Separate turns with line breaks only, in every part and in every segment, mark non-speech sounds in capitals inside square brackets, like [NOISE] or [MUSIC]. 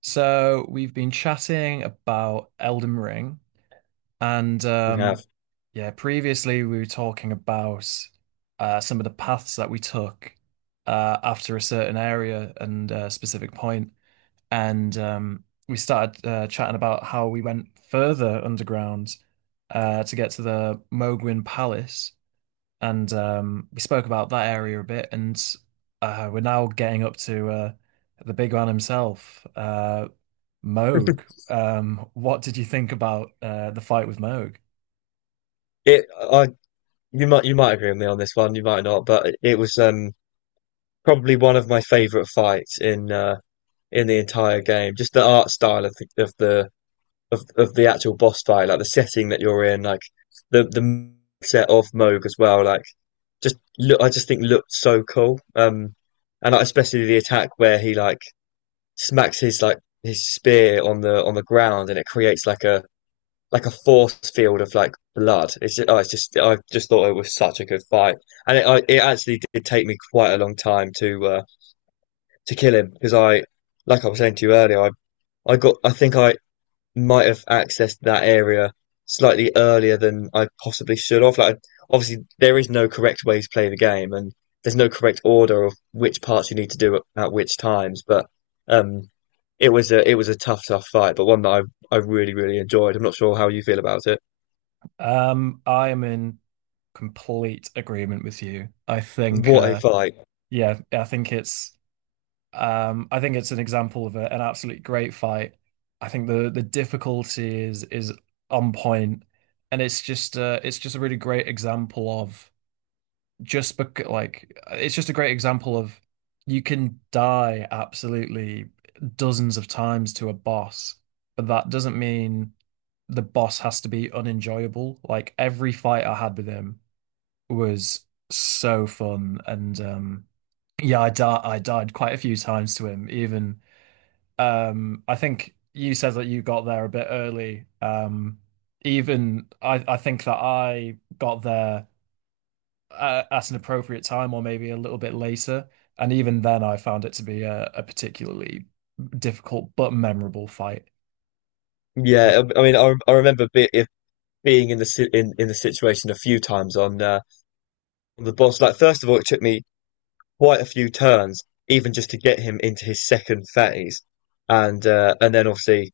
So we've been chatting about Elden Ring, and
We have
yeah, previously we were talking about some of the paths that we took after a certain area and a specific point, and we started chatting about how we went further underground to get to the Mogwin Palace, and we spoke about that area a bit, and we're now getting up to the big man himself. Moog. What did you think about the fight with Moog?
it. I You might agree with me on this one. You might not, but it was probably one of my favorite fights in the entire game. Just the art style of the of the of the actual boss fight, like the setting that you're in, like the set of Moog as well. Like I just think looked so cool. And like, especially the attack where he like smacks his like his spear on the ground, and it creates like a force field of like blood. It's just, oh, it's just I just thought it was such a good fight, and it actually did take me quite a long time to kill him because like I was saying to you earlier, I got I think I might have accessed that area slightly earlier than I possibly should have. Like obviously there is no correct way to play the game, and there's no correct order of which parts you need to do at which times, but um. It was a tough, tough fight, but one that I really, really enjoyed. I'm not sure how you feel about it.
I am in complete agreement with you. I think,
What a fight!
yeah, I think I think it's an example of an absolutely great fight. I think the difficulty is on point, and it's just a really great example of. Just bec like it's just a great example of you can die absolutely dozens of times to a boss, but that doesn't mean the boss has to be unenjoyable. Like every fight I had with him was so fun, and yeah, I died quite a few times to him even. I think you said that you got there a bit early. Even I think that I got there at an appropriate time or maybe a little bit later. And even then, I found it to be a particularly difficult but memorable fight. [LAUGHS] Uh,
Yeah, I remember be, if being in in the situation a few times on the boss. Like, first of all, it took me quite a few turns, even just to get him into his second phase, and then obviously,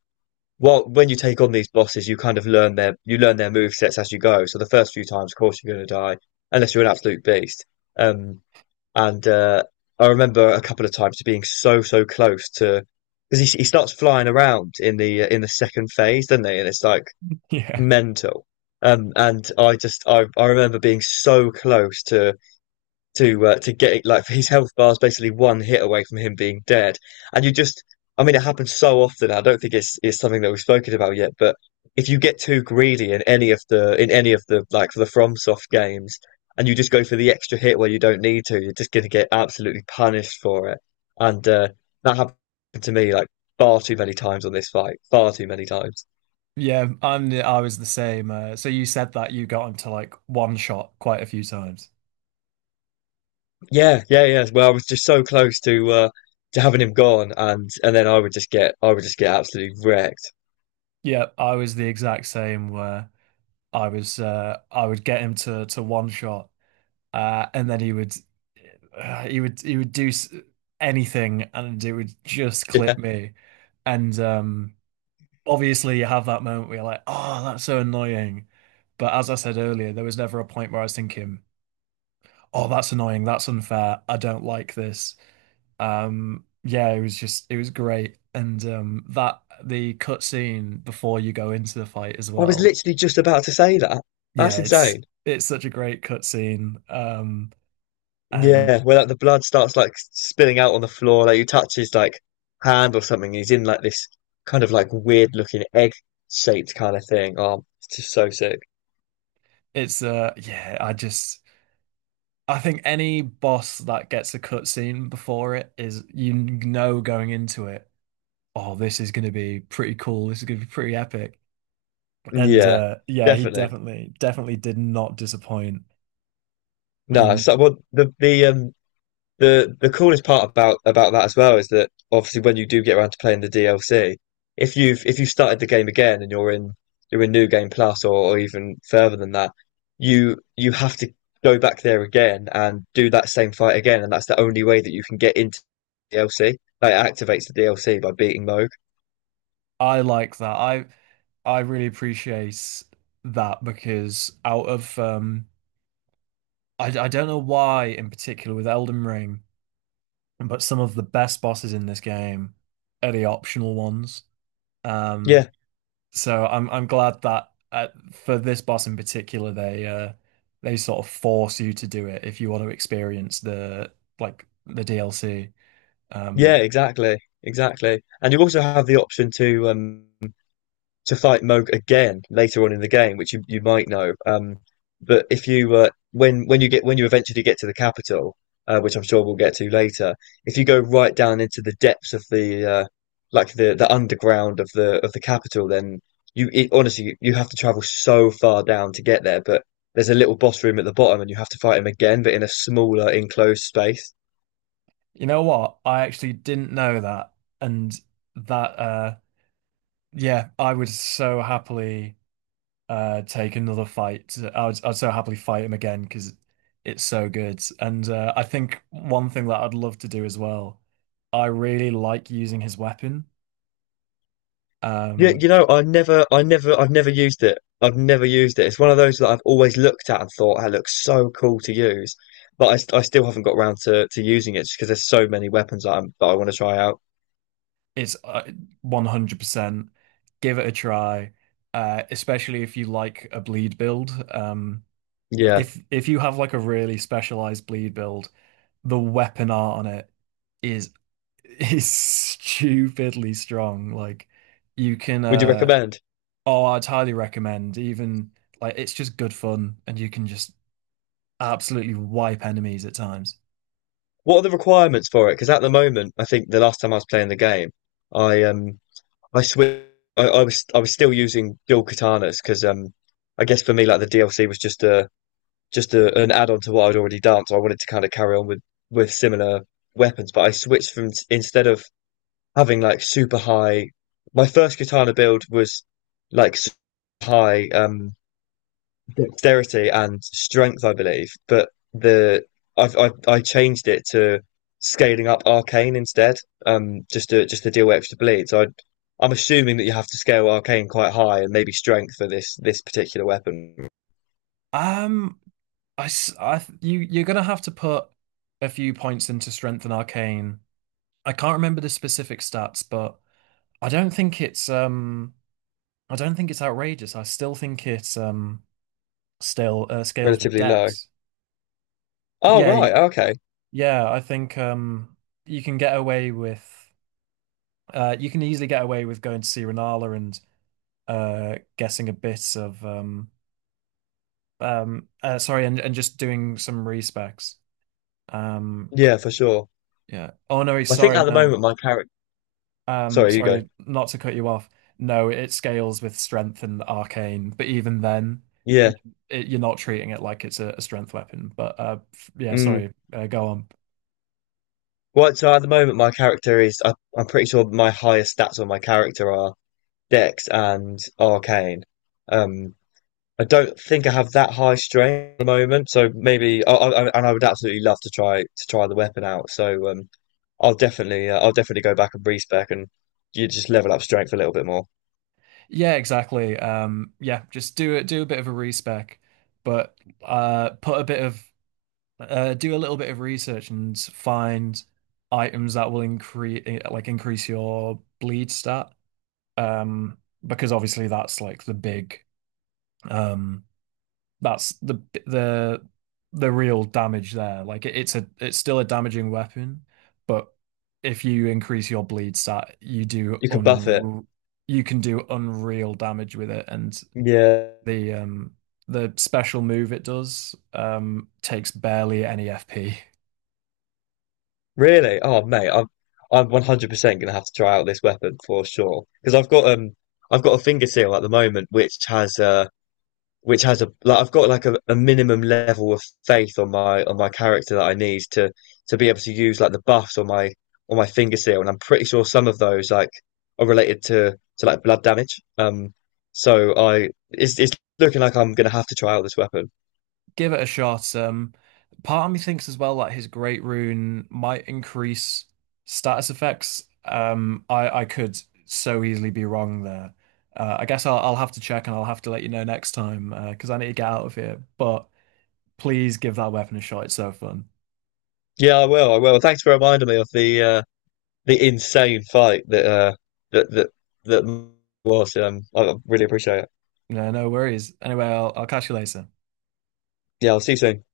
well, when you take on these bosses, you kind of learn their you learn their move sets as you go. So the first few times, of course, you're going to die unless you're an absolute beast. Um, And I remember a couple of times being so close to because he starts flying around in the second phase, doesn't he? And it's like
yeah.
mental. And I just I remember being so close to to get it, like his health bar is basically one hit away from him being dead. And you just, I mean, it happens so often. I don't think it's something that we've spoken about yet, but if you get too greedy in any of the like for the FromSoft games, and you just go for the extra hit where you don't need to, you're just going to get absolutely punished for it. And that happened to me like far too many times on this fight, far too many times.
Yeah, I was the same. So you said that you got into like one shot quite a few times.
Yeah, yeah, yeah. Well, I was just so close to having him gone, and then I would just get absolutely wrecked.
Yeah, I was the exact same where I was I would get him to one shot, and then he would he would do anything and it would just
Yeah.
clip me. And obviously you have that moment where you're like, oh, that's so annoying. But as I said earlier, there was never a point where I was thinking, oh, that's annoying, that's unfair, I don't like this. Yeah, it was just it was great. And that the cutscene before you go into the fight as
I was
well.
literally just about to say that. That's
Yeah,
insane.
it's such a great cutscene. And
Yeah, where like the blood starts like spilling out on the floor, like you touch his like hand or something, he's in like this kind of like weird looking egg shaped kind of thing. Oh, it's just so sick.
it's yeah, I just I think any boss that gets a cutscene before it is, you know, going into it, oh, this is going to be pretty cool. This is going to be pretty epic. And
Yeah,
yeah, he
definitely.
definitely, definitely did not disappoint.
No,
And
so well, the coolest part about that as well is that obviously when you do get around to playing the DLC, if you've started the game again, and you're in New Game Plus, or even further than that, you have to go back there again and do that same fight again, and that's the only way that you can get into DLC. Like it activates the DLC by beating Moog.
I like that. I really appreciate that because out of I don't know why in particular with Elden Ring, but some of the best bosses in this game are the optional ones. Um,
Yeah,
So I'm glad that for this boss in particular, they sort of force you to do it if you want to experience the like the DLC.
yeah,
Um,
exactly, exactly. And you also have the option to fight Moog again later on in the game, which you might know. But if you when you get when you eventually get to the capital, which I'm sure we'll get to later, if you go right down into the depths of the like the underground of the capital, then honestly you have to travel so far down to get there. But there's a little boss room at the bottom, and you have to fight him again, but in a smaller enclosed space.
you know what? I actually didn't know that, and that yeah, I would so happily take another fight. I'd so happily fight him again because it's so good. And I think one thing that I'd love to do as well, I really like using his weapon.
Yeah,
Um,
you know, I've never used it. I've never used it. It's one of those that I've always looked at and thought, that looks so cool to use, but I still haven't got around to using it just because there's so many weapons that I want to try out.
It's 100%. Give it a try, especially if you like a bleed build.
Yeah.
If you have like a really specialized bleed build, the weapon art on it is is [LAUGHS] stupidly strong. Like you can
Would you recommend?
oh, I'd highly recommend. Even like it's just good fun and you can just absolutely wipe enemies at times.
What are the requirements for it? Because at the moment, I think the last time I was playing the game, I um, I switched. I was still using dual katanas because I guess for me like the DLC was just a, an add on to what I'd already done. So I wanted to kind of carry on with similar weapons, but I switched from instead of having like super high. My first katana build was like high dexterity and strength, I believe, but the I've I changed it to scaling up arcane instead, just to deal with extra bleed. I'm assuming that you have to scale arcane quite high and maybe strength for this particular weapon
Um, I, s- I th- you you're gonna have to put a few points into Strength and Arcane. I can't remember the specific stats, but I don't think it's I don't think it's outrageous. I still think it's still scales with
relatively low.
Dex.
Oh
Yeah,
right, okay.
yeah, I think you can get away with you can easily get away with going to see Renala and guessing a bit of sorry, and just doing some respecs. Um
Yeah, for sure.
yeah. Oh no,
I think
sorry,
at the
no.
moment my character. Sorry, you go.
Sorry, not to cut you off. No, it scales with strength and arcane, but even then, y
Yeah.
it, you're not treating it like it's a strength weapon. But yeah,
Mm.
sorry, go on.
Right. So at the moment my character is. I'm pretty sure my highest stats on my character are Dex and Arcane. Um. I don't think I have that high strain at the moment. So maybe. And I would absolutely love to try the weapon out. So. I'll definitely. I'll definitely go back and respec, and you just level up strength a little bit more.
Yeah, exactly. Yeah, just do it. Do a bit of a respec, but put a bit of do a little bit of research and find items that will increase increase your bleed stat. Um, because obviously that's like the big um. that's the the real damage there. Like it's a it's still a damaging weapon, but if you increase your bleed stat,
You can buff it.
you can do unreal damage with it, and
Yeah.
the um the special move it does takes barely any FP.
Really? Oh, mate, I'm 100% gonna have to try out this weapon for sure. Because I've got a finger seal at the moment, which has a like I've got like a minimum level of faith on my character that I need to be able to use like the buffs on my finger seal, and I'm pretty sure some of those like are related to like blood damage. So I it's looking like I'm gonna have to try out this weapon.
Give it a shot. Part of me thinks as well that his Great Rune might increase status effects. I could so easily be wrong there. I guess I'll have to check and I'll have to let you know next time because I need to get out of here. But please give that weapon a shot. It's so fun.
Yeah, I will. I will. Thanks for reminding me of the insane fight that that that that was. I really appreciate it.
No, no worries. Anyway, I'll catch you later.
Yeah, I'll see you soon.